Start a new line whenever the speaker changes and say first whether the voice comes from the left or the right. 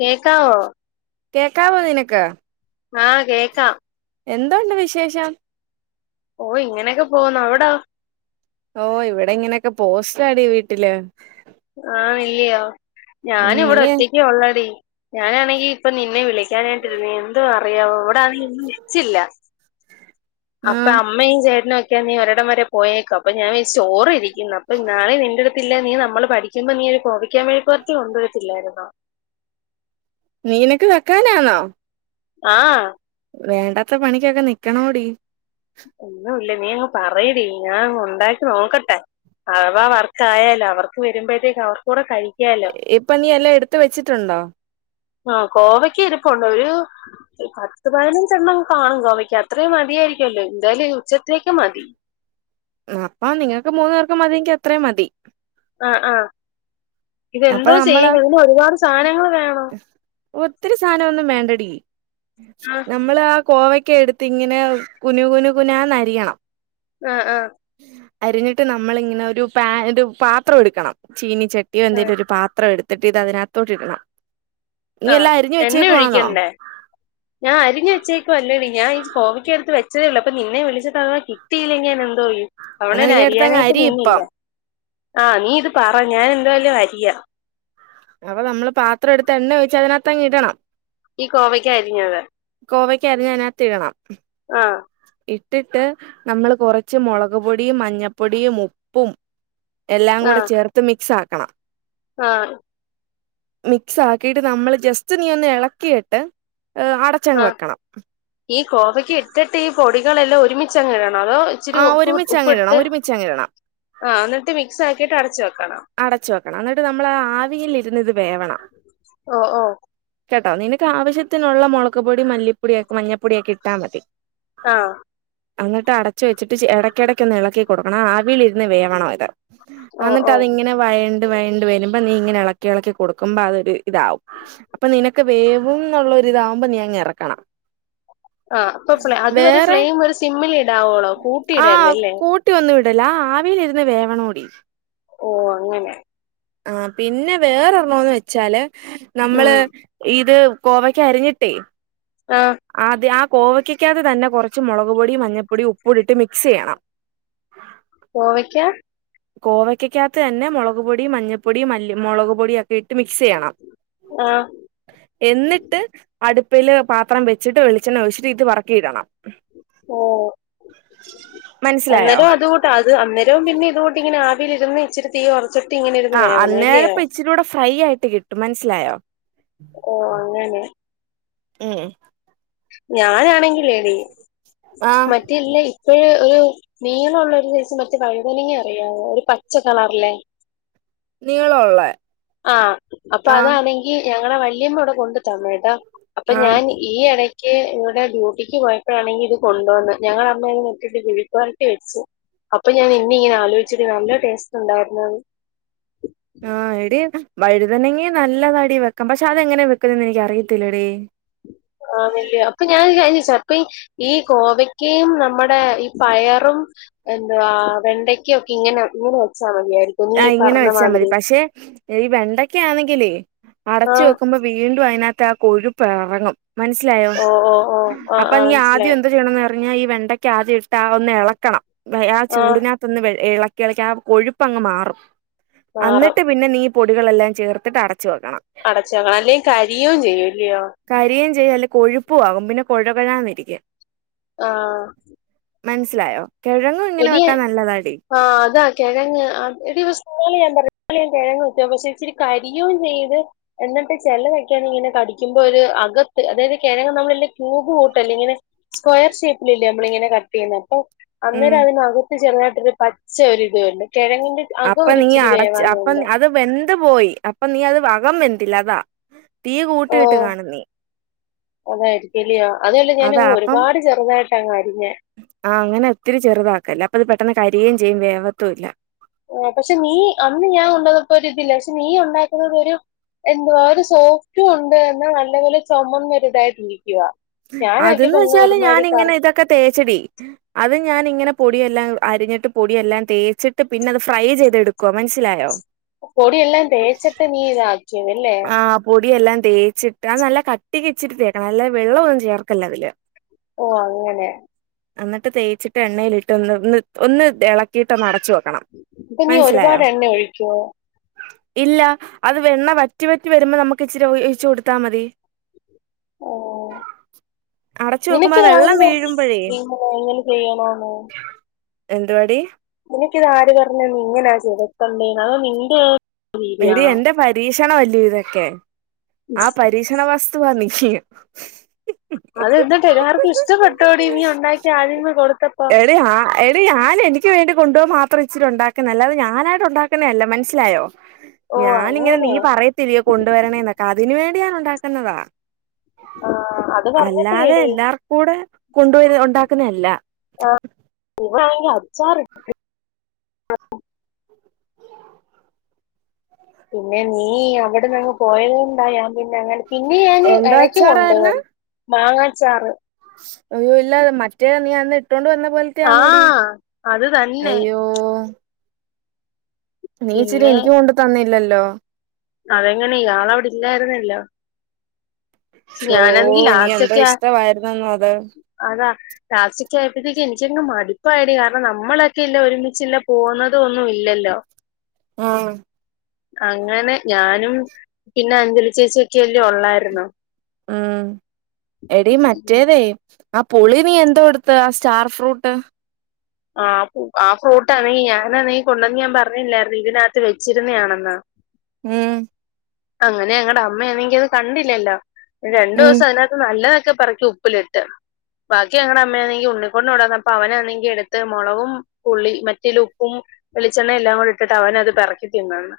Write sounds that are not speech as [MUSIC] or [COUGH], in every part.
left: കേക്കാവോ
right: കേക്കാാവോ നിനക്ക്
left: ആഹ് കേക്കാം
right: എന്തുണ്ട് വിശേഷം
left: ഓഹ് ഇങ്ങനെയൊക്കെ പോന്നോ അവിടാ
right: ഓഹ് ഇവിടെ ഇങ്ങനെയൊക്കെ പോസ്റ്റാടി വീട്ടില്
left: ആഹ് യോ
right: ഉം
left: ഞാന്
right: നീ
left: ഇവിടെ ഒറ്റയ്ക് ഒള്ളടി ഞാനാണെങ്കി ഇപ്പ നിന്നെ വിളിക്കാനായിട്ടിരുന്നു എന്തും അറിയാവൊ വിടൊണെങ്കി ഒന്നും വിളിച്ചില്ല
right: ആ
left: അപ്പൊ അമ്മയും ചേട്ടനും ഒക്കെ നീ ഒരിടം വരെ പോയേക്കും അപ്പൊ ഞാൻ വിയാര്ച് ചോറ് ഇരിക്കുന്നു അപ്പൊ നാളെ നിന്റെരു പിന്നെ നീ നമ്മള് പഠിക്കുമ്പോ നീ ഒരു കോവിക്കാ മെഴുക്കു വെര്തി കൊണ്ടുവരത്തില്ലായിര്ന്നോ
right: നീനക്ക് വെക്കാനാണോ
left: ആഹ്
right: വേണ്ടാത്ത പണിക്കൊക്കെ നിക്കണോടി
left: ഒന്നുല്ല നീ അങ്ങ് പറയിടി ഞാൻങ് ഉണ്ടാക്കി നോക്കട്ടെ അവവാ വർക്കായാലോ അവർക്ക് വരുമ്പോഴത്തേക്ക് അവർക്കൂടെ കഴി
right: ഇപ്പം നീ എല്ലാം എടുത് വെച്ചിട്ടുണ്ടോ
left: ആഹ് കോവക്കരിപ്ണ്ടോ ഒരു ഇ പത്ത് പതിനഞ്ചണ്ണം കാണും ഗോമക്ക് അത്രയും മതിയായിരിക്കുല്ലോ എന്തായാലും ഉച്ചത്തേക്ക് മതി
right: ന്നപ്പം നിങ്ങൾക്ക് മൂന്ന്പേർക്ക് മതിയെങ്കി അത്രയും മതി
left: ആ ആഹ
right: അപ്പൊ
left: ഇതെന്തോ
right: നമ്മള്
left: ചെയ്യണം ഇതിന് ഒരുപാട് സാധനങ്ങൾ വേണോ
right: ഒത്തിരി സാനം ഒന്നും വേണ്ടടി
left: ആ
right: നമ്മള് ആഹ് കോവക്ക എടു ങ്ങനെ കുനു കുനു കുനന്നരിയണം
left: ആഹ് ആഹ്
right: അരിഞ്ഞിട്ട് നമ്മളി ഇങ്ങനെ ഒരു പാ ഒരു പാത്രം എടുക്കണം ചീനി ചട്ടി
left: ആ
right: ഒരു പാത്രം എടുത്തിട്ട് ഇത് അതിനകത്തോട്ട ഇടണം നീ
left: ആ
right: എല്ലാം അരഞ്
left: എണ്ണ
right: വെച്ചേക്കന്നോ
left: ഒഴിക്കണ്ടേ ഞാൻ അരിഞ് വച്ചേക്കു അല്ലടീ ഞാ ഈ കോവക്ക എടുത്ത് വെച്ചതെള്ളൂ അപ്പ നിന്നെ വിളിച്ചിട്ട തവാ കിട്ടയില്ലങ്കി ഞാന് എന്തോയ്യും അവടെ
right: എന്നാ നീ എടുത്തങ്ങ്
left: അരിയാനായിട്ട്
right: അരി
left: നിന്നില്ല
right: ഇപ്പം
left: ആഹ നീ ഇത് പറ ഞാൻ എന്തായാലും അരിയാം
right: അപ്പം നമ്മള് പാത്രം എടുത്ത് എണ്ണ ഒഴിച്ച് അതിനകത്ത്ങ്ങിടണം
left: ഈ കോവയ്ക്ക് അരിഞ്ഞത്
right: ഗോവക്ക അരിഞ് അയനകത്തിടണം
left: ആ
right: ഇട്ടിട്ട് നമ്മൾ കുറച്ച് മുളക് പൊടിയും മഞ്ഞപ്പൊടിയും ഉപ്പും എല്ലാം കൂടെ ചേർത്ത് മിക്സ് ആക്കണം
left: ആഹ്
right: മിക്സ് ആക്കിട്ട് നമ്മള് ജസ്റ്റ് നീ ഒന്ന് ഇളക്കിയിട്ട് എഹ്
left: ആ
right: അടച്ചങ്ങ് വെക്കണം
left: ഈ കോവയ്ക്ക ഇട്ടിട്ട് ഈ പൊടികളെല്ലാം ഒരുമിച്ചങ് ഇടണോ അതോ ഇച്ചിരി
right: ആ
left: ഉഉപ്പ്
right: ഒരുമിച്ചങ്ങിടണം
left: ഇട്ട്
right: ഒരുമിച്ചങ്ങിടണം
left: ആഹ് എന്നിട്ട് മിക്സ് ആക്കിട്ട് അടച് വെക്കണം
right: അടച്ചു വെക്കണം എന്നിട്ട് നമ്മൾ ആവിൽ ഇരുന്ന് ഇത് വേവണം
left: ഓ ഓ
right: കേട്ടോ നിനക്ക് ആവശ്യത്തിനുള്ള മുളക്പ്പൊടി മല്ലിപ്പൊടിയൊക്കെ മഞ്ഞൾപ്പൊടിയൊക്കെ ഇട്ടാ മതി
left: ആഹ്
right: എന്നട്ട്ടച്ച് വെച്ചിട്ട് ഇടയ്ക്കിടയ് ഒന്ന് ഇളക്കി കൊടുക്കണം ആവിൽരുന്ന് വേവണോ ഇത്
left: ഓഹ് ഓഹ്
right: ഇങ്ങനെ വയണ്ട് വയണ്ട് വരുമ്പോ നീ ഇങ്ങനെ ഇളക്കി ഇളക്കി കൊടുക്ക്മ്പൊ അതൊരു ഇതാവും അപ്പൊ നിനക്ക് വേവും എന്നുള്ളരിതാാവുമ്പോ നീ അങ് ഇറക്കണം
left: ആഹ് അപ്പൊ ഫ് അതു ഒരെ
right: വേറെ
left: ഫ്ലെയിം ഒരു സിമ്മിൽ ഇടാവോളോ കൂട്ടിയിടേര്ത് അല്ലേ
right: കുട്ടി ഒന്നും ഇടല ആവിൽഇരുന്ന് വേവണോടി
left: ഓഹ് അങ്ങനെ
right: ആഹ് പിന്നെ വേറെണോന്ന് വെച്ചാല് നമ്മള്
left: ഉം
right: ഇത് ഗോവക്ക അരിഞ്ഞിട്ടേ
left: ആഹ്
right: ആദ്യ ആഹ് കോവയ്ക്കക്കകത് തന്നെ കുറച്ച് മുളക് പൊടി മഞ്ഞൾപ്പൊടിയും ഉപ്പ് ഇട്ട് മിക്സ് ചെയ്യണം
left: കോവയ്ക്കാ
right: കോവയ്ക്കക്കകത്ത് തന്നെ മൊളക് പൊടി മഞ്ഞപ്പൊടി മല്ലി മൊളക് പൊടിയൊക്കെ ഇട്ട് മിക്സ് ചെയ്യണം
left: ആ
right: എന്നിട്ട് അടുപ്പില് പാത്രം വെച്ചിട്ട് വെളിച്ചെണ്ണ ഒഴിച്ചിട്ട് ഇത് പറക്കി ഇടണം
left: ഓ
right: മനസ്സിലായോ
left: അന്നേരം അതുകൂ ട്ടത് അന്നരവും പിന്നെ ഇതുകൂട്ടി ഇങ്ങനെ ആവിയിലിരുന്ന് ഇച്ചിരി തീ കൊറച്ച്
right: ആഹ് അന്നേരം ഇപ്പം ഇച്ചിരി കൂടെ ഫ്രൈ ആയിട്ട് കിട്ടും മനസ്സിലായോ
left: ഓ അങ്ങനെ
right: ഉം
left: ഞാനാണെങ്കിലേടി
right: ആഹ്
left: മറ്റേ ഇല്ലേ ഇപ്പഴ് ഒരു നീളൊള്ള ഒരു സൈസ് മറ്റേ വഴുതനങ്ങ അറിയാവോ ഒരു പച്ച കളറിലെ
right: നീളൊള്ളെ
left: ആഹ് അപ്പൊ
right: ആഹ്
left: അതാണെങ്കി ഞങ്ങടെ വല്ല്യമ്മ ഇവിടെ കൊണ്ട് തന്ന് കേട്ടാ അപ്പൊ
right: ആഹ്
left: ഞാന് ഈ എടയ്ക്ക് ഇവിടെ ഡ്യൂട്ടിക്ക് പോയപ്പോഴാണെങ്കി ഇത് കൊണ്ടുവന്ന് ഞങ്ങളമ്മ ഇത് നോക്കിയിട്ട് [UNINTELLIGIBLE] പൊരട്ടി വെച്ചു അപ്പൊ ഞാൻ നിന്നെ ഇങ്ങനെ ആലോചിച്ചടി നല്ല ടേസ്റ്റ് ഉണ്ടായിരുന്നു അത്
right: ആഹ് എടീ വഴുതനെങ്ങെ നല്ലതാടി വെക്കം പക്ഷെ അത് എങ്ങനാ വെക്കുന്നേന്ന് എനിക്ക് അറിയത്തില്ലടി
left: ആന്നല്ലിയോ അപ്പൊ ഞാൻ ഒരു കാര്യം ചോച്ച അപ്പ ഈ ഈ കോവയ്ക്കയും നമ്മുടെ ഈ പയറും എന്തുവാ വെണ്ടയ്ക്കൊക്കെ ഇങ്ങനെ ഇങ്ങനെ വെച്ചാ മതിയായിരിക്കും നീ
right: ആ ഇങ്ങനെ
left: പറഞ്ഞ
right: വെച്ചാ മതി
left: മാതിരി
right: പക്ഷെ ഈ വെണ്ടക്ക ആണെങ്കിലേ അടച്ചു
left: ആഹ്
right: വെക്കുമ്പോ വീണ്ടും അതിനകത്ത് ആഹ് കൊഴുപ്പെറങ്ങും മനസ്സിലായോ
left: ഓഹ് ഓഹ് ഓഹ് ആഹ്
right: അപ്പൊ
left: ആഹ്
right: നീ ആദ്യം
left: മനസ്സിലായി
right: എന്തോ ചെയ്യണംന്ന് പറഞ്ഞ ഈ വെണ്ടയ്ക്ക ആദ്യം ഇട്ട ആ ഒന്ന് എളക്കണം വ ആ
left: ആഹ്
right: ചൂടിനാ ത്ത്ന്ന് വെ എളക്കി എളക്കി ആഹ് കൊഴുപ്പങ്ങ് മാറും
left: മാറും
right: അന്നിട്ട് പിന്നെ നീ പൊടികളെല്ലാം ചേർത്തിട്ട് അടച്ചു വെക്കണം
left: അടച്ച് വെക്കണം അല്ലെ കരിയും ചെയ്യു അല്ലിയോ
right: കരിയെം ചെയ്യും അല്ലെ കൊഴുപ്പു ആവും പിന്നെ കൊഴകൊഴാന്നിരിക്കും
left: ആ
right: മനസ്സിലായോ കെഴങ്ങും ഇങ്ങനെ വെക്കാൻ നല്ലതാടി
left: ആ അതാ കെഴങ്ങ് ആ എടി സ്കൂളി ഞാൻ പറഞ്ഞ് ഞാൻ കിഴങ്ങ് വെച്ച് പക്ഷെ ഇച്ചിരി കരിയും ചെയ്ത് എന്നിട്ട് ചെലതക്കയാണെങ്കി ഇങ്ങനെ കടിക്കുമ്പോ ഒരു അകത്ത് അതായത് കെഴങ്ങ് നമ്മളില്ലേ ക്യൂബ് കൂട്ടല്ലേ ഇങ്ങനെ സ്ക്വയർ ഷേപ്പിലല്ലേ നമ്മള് ഇങ്ങനെ കട്ട് ചെയ്യുന്നെ അപ്പൊ
right: ഉം
left: അന്നേരം അതിന് അകത്ത് ചെറതായിട്ടൊരു പച്ച ഒരുരിതുണ്ട് കെഴങ്ങിന്റെ
right: അപ്പം നീ അടച്ച് അപ്പം അത് വെന്ത് പോയി അപ്പം നീ അത് അകം വെന്തില്ല അതാ തീ കൂട്ടിയിട്ട് കാണും നീ
left: അതായിരിക്കല്ലയോ അതല്ല
right: അതാ
left: ഞാനങ്ങ്
right: അപ്പം
left: ഒരുപാട് ചെറുതായിട്ട അങ്ങ് അരിഞ്ഞേ
right: ആഹ് അങ്ങനെ ഒത്തിരി ചെറുതാക്കല്ല് അപ്പൊ അത് പെട്ടെന്ന് കരിയെം ചെയ്യും വേവത്തു ഇല്ല
left: പക്ഷെ നീ അന്ന് ഞാൻ കൊണ്ട് വന്നപ്പോ ഒരുതില്ലേ പക്ഷെ നീ ഒണ്ടാക്കുന്നത് ഒരു എന്തുവാ ഒരു സോഫ്റ്റും ഉണ്ട് എന്നാ നല്ലപോലെ ചൊമന്ന് ഒരിതായിട്ടിരിക്കുവാ
right: അതന്ന് വെച്ചാല് ഞാനിങ്ങനെ ഇതൊക്കെ തേച്ചടി അത് ഞാനിങ്ങനെ പൊടിയെല്ലാം അരിഞ്ഞിട്ട് പൊടിയെല്ലാം തേച്ചിട്ട് പിന്നെ അത് ഫ്രൈ ചെയ്തെടുക്കുവാ മനസ്സിലായോ
left: പൊടിയെല്ലാം തേച്ചിട്ട് നീ ആ
right: ആഹ് പൊടിയെല്ലാം തേച്ചിട്ട് അത് നല്ല കട്ടിക്ക് ഇച്ചിരി തേക്കണം അല്ലെ വെള്ള ഒന്നും ചേർക്കല്ല് അതില്
left: ഓ അങ്ങനെ
right: എന്നിട്ട് തേച്ചിട്ട് എണ്ണയിലിട്ട് ഒന്ന് ഒന്ന് ഒന്ന് എളക്കിയിട്ടൊന്ന് അടച്ച് വെക്കണം
left: ഇപ്പ നീ
right: മനസ്സിലായോ
left: ഒരുപാട് എണ്ണ ഒഴിക്കുവോ
right: ഇല്ല അത് വെണ്ണ വ റ്റി വറ്റി വരുമ്പോ നമുക്ക് ഇച്ചിരി ഒഴിച്ചു കൊടുത്താ മതി
left: ഓ
right: അടച്ചു വെക്കുമ്പോ
left: നിനക്കിത് ആര്
right: വെള്ളം
left: പറ [UNINTELLIGIBLE]
right: വീഴുമ്പഴേ
left: എങ്ങനെ ചെയ്യണോന്ന്
right: എന്തുവാടി
left: നിനിക്കിത് ആര് പറഞ്ഞ് തന്ന് ഇങ്ങനാ ചേർക്കണ്ടേന്ന് അതോ നിന്റെ ആ
right: എടി എന്റെ പരീക്ഷണം അല്ലേ ഇതൊക്കെ ആഹ് പരീക്ഷണ വസ് [UNINTELLIGIBLE]
left: അത് എന്നിട്ട് എല്ലാവർക്കും ഇഷ്ടപ്പെട്ടോടി നി ഉണ്ടാക്കി ആരെങ്കിലും കൊടുത്തപ്പോ
right: അതെഹ എടി ഞാൻ എനിക്ക് വേണ്ടി കൊണ്ടുപോവാ മാത്രം ഇിച്ചിരി ഉണ്ടാക്കുന്നയാ അല്ലാതെ ഞാനായിട്ട് ഉണ്ടാക്കുന്നതല്ല മനസ്സിലായോ
left: ഓ
right: ഞാനിങ്ങനെ നീ
left: അങ്ങനെ
right: പറയത്തില്ലയോ കൊണ്ടുവരണേന്നൊക്ക അതിന് വേണ്ടി ഞാനുണ്ടാക്കുന്നതാ
left: ആ അത്
right: അല്ലാതെ
left: പറഞ്ഞപ്പോഴേടി
right: എല്ലാർക്കു കൂടെ കൊണ്ട്പോയി ഉണ്ടാക്കുന്ന അല്ല
left: ആ [UNINTELLIGIBLE] അച്ചാറ് [UNINTELLIGIBLE] പിന്നെ നീ അവിടെന്നങ്ങ് പോയത്കൊണ്ടാ ഞാൻ പിന്നെ അങ്ങന പിന്നെ ഞാന്
right: എന്തോ
left: എഴക്ക് കൊണ്ട്
right: അച്ചാറായിരുന്ന്
left: പോവാര് മാങ്ങാച്ചാറ്
right: അയ്യോ ഇല്ല മറ്റേ നീ അന്ന് ഇട്ടോണ്ട് വന്ന പോൽ
left: ആ
right: ക്കയാന്നോടി
left: അത് തന്നെ
right: അയ്യോ നീ ഇച്ചിരി
left: പിന്നെ
right: എനിക്ക് കൊണ്ട് തന്നില്ലല്ലോ
left: അതെങ്ങനെ യാള് അവിടെ ഇല്ലായിരുന്നല്ലോ പക്ഷെ
right: ഷോ
left: ഞാനാണെങ്കിൽ
right: എനി
left: ലാസ്റ്റ്
right: എന്തോ
left: ഒക്കെ ആ-
right: ഇഷ്ടവായിരുന്നെന്നോ അത്
left: അതാ ലാസ്റ്റക്കയായപ്പോഴത്തേക്ക് എനിക്കങ്ങ് മടുപ്പായെടി കാരണം നമ്മളൊക്കെ ഇല്ല ഒരുമിച്ചില്ല പോകുന്നതും ഒന്നും ഇല്ലല്ലോ
right: ആഹ്
left: അങ്ങനെ ഞാനും പിന്നെ അഞ്ജലി ചേച്ചിയക്കെ അല്ലേ ഒള്ളായിരുന്നു
right: ഉം എടീ മറ്റേതേ ആ പുളി നീ എന്തോ എടുത്ത് ആ സ്റ്റാർ ഫ്രൂട്ട്
left: ആഹ് ആ ഫ്രൂട്ടാണെങ്കി ഞാനാണെങ്കി കൊണ്ടുവന്ന് ഞാൻ പറഞ്ഞില്ലായിരുന്നു ഇതിനകത്ത് വെച്ചിരുന്നതാണെന്ന്
right: ഉം
left: അങ്ങനെ ഞങ്ങടെ അമ്മയാണെങ്കിൽ അത് കണ്ടില്ലല്ലോ രണ്ടു
right: ഉം
left: ദിവസം അതിനകത്ത് നല്ലതൊക്കെ പെറക്കി ഉപ്പിലിട്ട് ബാക്കി അങ്ങടെ അമ്മയാണെങ്കി ഉണ്ണികുട്ടന് കൊണ്ടോന്നപ്പം അവനാണെങ്കി എടു മൊളകും പുളി മറ്റേ ല്ലഉപ്പും വെളിച്ചെണ്ണയും എല്ലാം കൂടി ഇട്ടിട്ട് അവൻ അത് പെറക്കി തിന്നന്ന്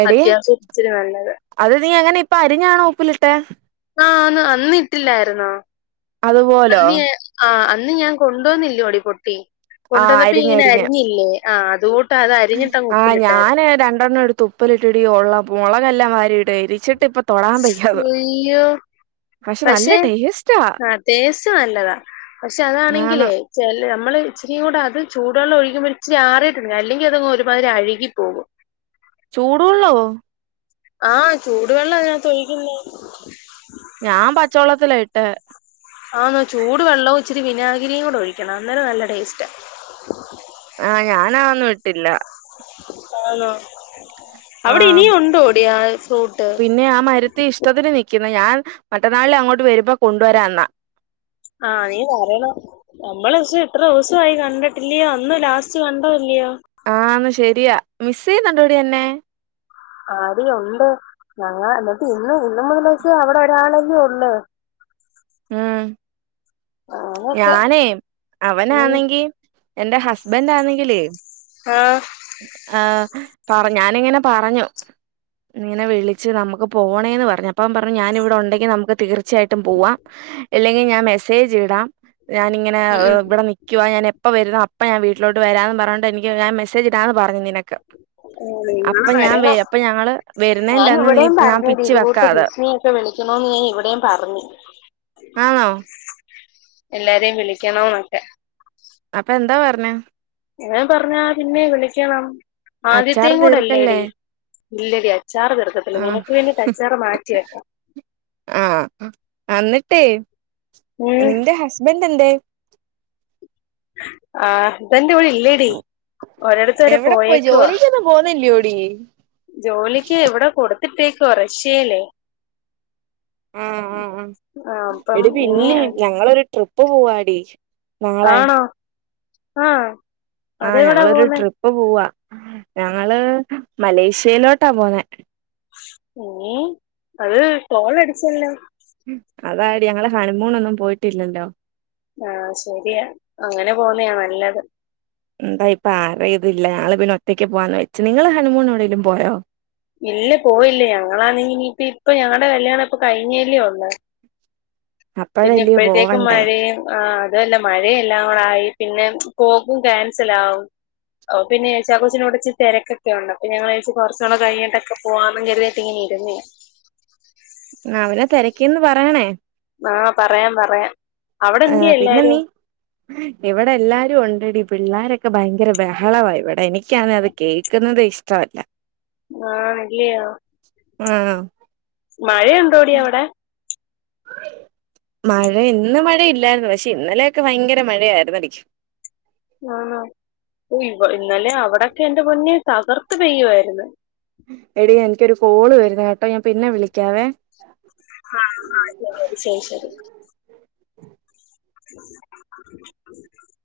right: എടി
left: അത്യാവശ്യം ഇച്ചിരി നല്ലത്
right: അത് നീ അങ്ങനെ ഇപ്പ അരിഞ്ഞാണോ ഉപ്പിലിട്ടെ
left: ആഹ് അന്ന് അന്നിട്ടില്ലായിരുന്ന
right: അതുപോലോ
left: അന്നിയേ ആഹ് അന്ന് ഞാൻ കൊണ്ടുവന്നില്ലോടി [UNINTELLIGIBLE]
right: ആ
left: കൊണ്ടുവന്നപ്പോ ഇങ്ങനെ
right: അരിഞ്ഞരിഞ്ഞ്
left: അരിഞ്ഞില്ലേ ആഹ അതുകൊട്ട് അത് അരിഞ്ഞിട്ടങ് ഉപ്പിലിട്ടരുന്നു
right: ഹെ രണ്ടെണ്ണം എടുത്തു ഉപ്പിലിട്ടെടി ഒള്ള മുളകെല്ലാം വാരിട്ട് എരിച്ചട്ടിപ്പം
left: ഇയ്യോ
right: നല്ല
left: പക്ഷെ
right: ടേസ്റ്റാ
left: ആഹ് ടേസ്റ്റ് നല്ലതാ പക്ഷെ
right: ആന്ന്
left: അതാണെങ്കിലേ ചെ നമ്മള് ഇച്ചിരിയും കൂടെ അത് ചൂടുെള്ളം ഒഴുകുമ്പോൾ ഇച്ചരി ആറിയിട്ടുണ്ട അല്ലെങ്കിൽ അതങ്ങ് ഒരുമാതിരി അഴുകി പോകും
right: ചൂടുവെള്ളവോ
left: ആഹ് ചൂടുവെള്ളാഅയ്നകത്ത് ഒയ്ക്കുന്നേ.
right: ഞാൻ പച്ചവള്ളത്തില ഇട്ടെ.
left: ആന്നോ ചൂട് വെള്ളവും ച്ചിരി വിനാഗിരിയും കൂടെ ഒഴിക്കണം അന്നേരം നല്ല ടേസ്റ്റാ
right: ആഹ് ഞാനാ ഒന്നും ഇട്ടില്ല.
left: ആണോ. അവിടെ
right: ആ
left: ഇനിയും ഉണ്ടോ ടീ ആ ഫ്രൂട്ട്
right: പിന്നെ ആമരു ത്തി ഇഷ്ടത്തിന് നിക്കുന്നു ഞാൻ മറ്റന്നാളില് അങ്ങോട്ട് വരുമ്പോ കൊണ്ടുവരാന്നാ
left: ആഹ നീ വരണം. നമ്മള് പക്ഷെ എത്ര ദിവസമായി കണ്ടിട്ടില്ലയോ അന്ന് ലാസ്റ്റ് കണ്ടോില്ലയോ?
right: ആന്ന് ശരിയാ. മിസ്സേയ്യുന്ന്ണ്ടോടി എന്നെ?
left: ആടീ ഒണ്ട്. ഞങ്ങ ന്നട്ട് ഇന്ന് ഇന്ന് [UNINTELLIGIBLE] അവടെ ഒരാളെന്നെ ഒള്ള്.
right: ഉം.
left: അങ്ങനെയൊക്കെ
right: ഞാനേ
left: ഉം.
right: അവനാണെങ്കി എന്റെ ഹസ്ബന്റ് ആന്നെങ്കിലെ
left: ആഹ്
right: ആഹ്, പറ ഞാനിങ്ങനെ പറഞ്ഞു. ഇന്നിങ്ങനെ വിളിച്ച് നമുക്ക്‌ പോണേന്ന് പറഞ്ഞ്. അപ്പ പറഞ്ഞ് ഞാന ഇവിടെ ഉണ്ടെങ്കിൽ നമുക്ക് തീർ ച്ചായിട്ട് പോവാ ഇല്ലെങ്കിൽ ഞാൻ മെസ്സേജ്ടാ ഞാനിങ്ങനെ
left: ഉം ഉം.
right: ഇവടെ നിക് ക്യുവാ ഞാൻ എപ്പ വര്ന്നോ അപ്പ ഞാ വീട്ടിലോട്ട് വരാന്ന് പറഞ്ഞൊണ്ട് എനിക്ക് മെസേജ് ഇടാന്ന് പറഞ്ഞു നിനക്ക്
left: ആ നിങ്ങള്
right: അപ്പം ഞാൻ വേ
left: വരണം
right: അപ്പൊ ഞങ്ങള് വെര്ന്നേൻ്റന്ന് നീ ഞാൻ പിച്ചു വെക്കാത്.
left: ഇപ്പ വിളിക്കണോന്ന് ഞാ ഇവിടെയും പറഞ്ഞ്.
right: ആണോ?
left: എല്ലാരേം വിളിക്കണംന്നൊക്കെ
right: അപ്പൊ എന്താ പറഞ്ഞെ?
left: ഞാപറഞ്ഞാ പിന്നെ വിളിക്കണം.
right: അച്ചാറ്
left: ആദ്യത്തെയും കൂടെ അല്ലേടി.
right: തീർക്കല്ലേ
left: ഇല്ലടി അച്ചാറ് തീർക്കത്തില്ല.
right: ആഹ്
left: നിനക്ക് വേണ്ടിട്ട് അച്ചാറ് മാറ്റി വെക്കാം.
right: ആഹ്. അന്നിട്ടേ
left: ഉം
right: നിന്റെ ഹസ്ബൻ്റെ ന്തെ?
left: ആ സ്ബന്റ് ഇവിടെ ഇല്ലടി ഒരിടത്ത് വരെ പോയേക്കുവ
right: ന്ന് പോന്നി ല്യോടീ?
left: ജോലിക്ക് വടെ കൊട്ത്തിട്ടേക്കുവാ റഷ്യയിലേ
right: ആഹ് ആഹ് ആഹ്.
left: ആ അപ്പം
right: എടി
left: ഇനി
right: പിന്നെ
left: അത്
right: ഞങ്ങളൊര് ട്രിപ്പ് പോവാടി. നാളെ
left: ആണോ ആഹ്
right: ആഹ്. ഞങ്ങളൊരു ട്രിപ്പ് പോവാ. ഞങ്ങള് മലേഷ്യയിലോട്ടാ പോന്നെ.
left: ഏഹ് അത് കോളടിച്ചല്ലോ
right: അതാടി ഞങ്ങള് ഹണിമൂണൊന്നും പോയിട്ടില്ലല്ലോ
left: ആഹ് ശരിയാ അങ്ങനെ പോവുന്നയാ നല്ലത്.
right: എന്താ ഇപ്പൊ ആര ഇതില്ല. ഞങ്ങള് പിന്നെ ഒറ്റയ്ക്ക് പോവാന്ന് വെച്ചു. നിങ്ങള് ഹണിമൂണ എവിടെലും പോയോ?
left: ഇല്ല പോയില്ലേ ഞങ്ങളാന്ന ഇനിപ്പ ഇപ്പ ഞങ്ങടെ കല്യാണം ഇപ്പ കഴിഞ്ഞല്ലേ ഒള്ള് പിന്നെ
right: അപ്പഴല്ലയോ
left: ഇപ്പഴത്തേക്കും
right: പോവണ്ടേ
left: മഴയും ആ അതുവല്ല മഴയെല്ലാം കൂടായി പിന്നെ പോക്കും ക്യാൻസലാവും ഓ പിന്നെ ചാ കൊച്ചിനോടിച്ചി തിരക്കക്കെ ഉണ്ട് അപ്പൊ ഞാ വി യാരിച്ചു കൊറച്ചൊക്കെ കഴിഞ്ഞെ ടക്കെ പോവാം [UNINTELLIGIBLE] ട്ട് ഇങ്ങന ഇരുന്നേ.
right: അവരെ തെരക്കിന്ന് പറയണേ
left: ആഹ്. പറയാം പറയാം അവിടെ
right: ആഹ്.
left: എന്തിയെ
right: പിന്നെ നീ
left: എല്ലാരും
right: ഇവിടെ എല്ലാരും ഉണ്ടടി പിള്ളോരൊക്കെ ഭയങ്കര ബഹളവാ ഇവിടെ എനിക്ക് ക്ക്യാന്നെ അത് കേൾക്കുന്നതെ ഇഷ്ടവല്ല.
left: ആഹ് [UNINTELLIGIBLE]
right: ആണോ
left: മഴയുണ്ടോടി യവിടെ
right: മഴ ഇന്ന് മഴയില്ലായിരുന്നു. പക്ഷെ ഇന്നലെയൊക്കെ ഭയങ്കര മഴയായിർന്നെടി.
left: ആണോ. ഇവ ഇന്നലെ അവിടൊക്കെ എന്റെ പൊന്നെ തകർത്ത് പെയ്യായിരുന്നു.
right: എടീ എനിക്കൊരു കോള് വരുന്നു കേട്ടോ ഞാൻ പിന്നെ വിളിക്കാവേ.
left: ആഹ ആ ശ ശരി ശരി. [UNINTELLIGIBLE]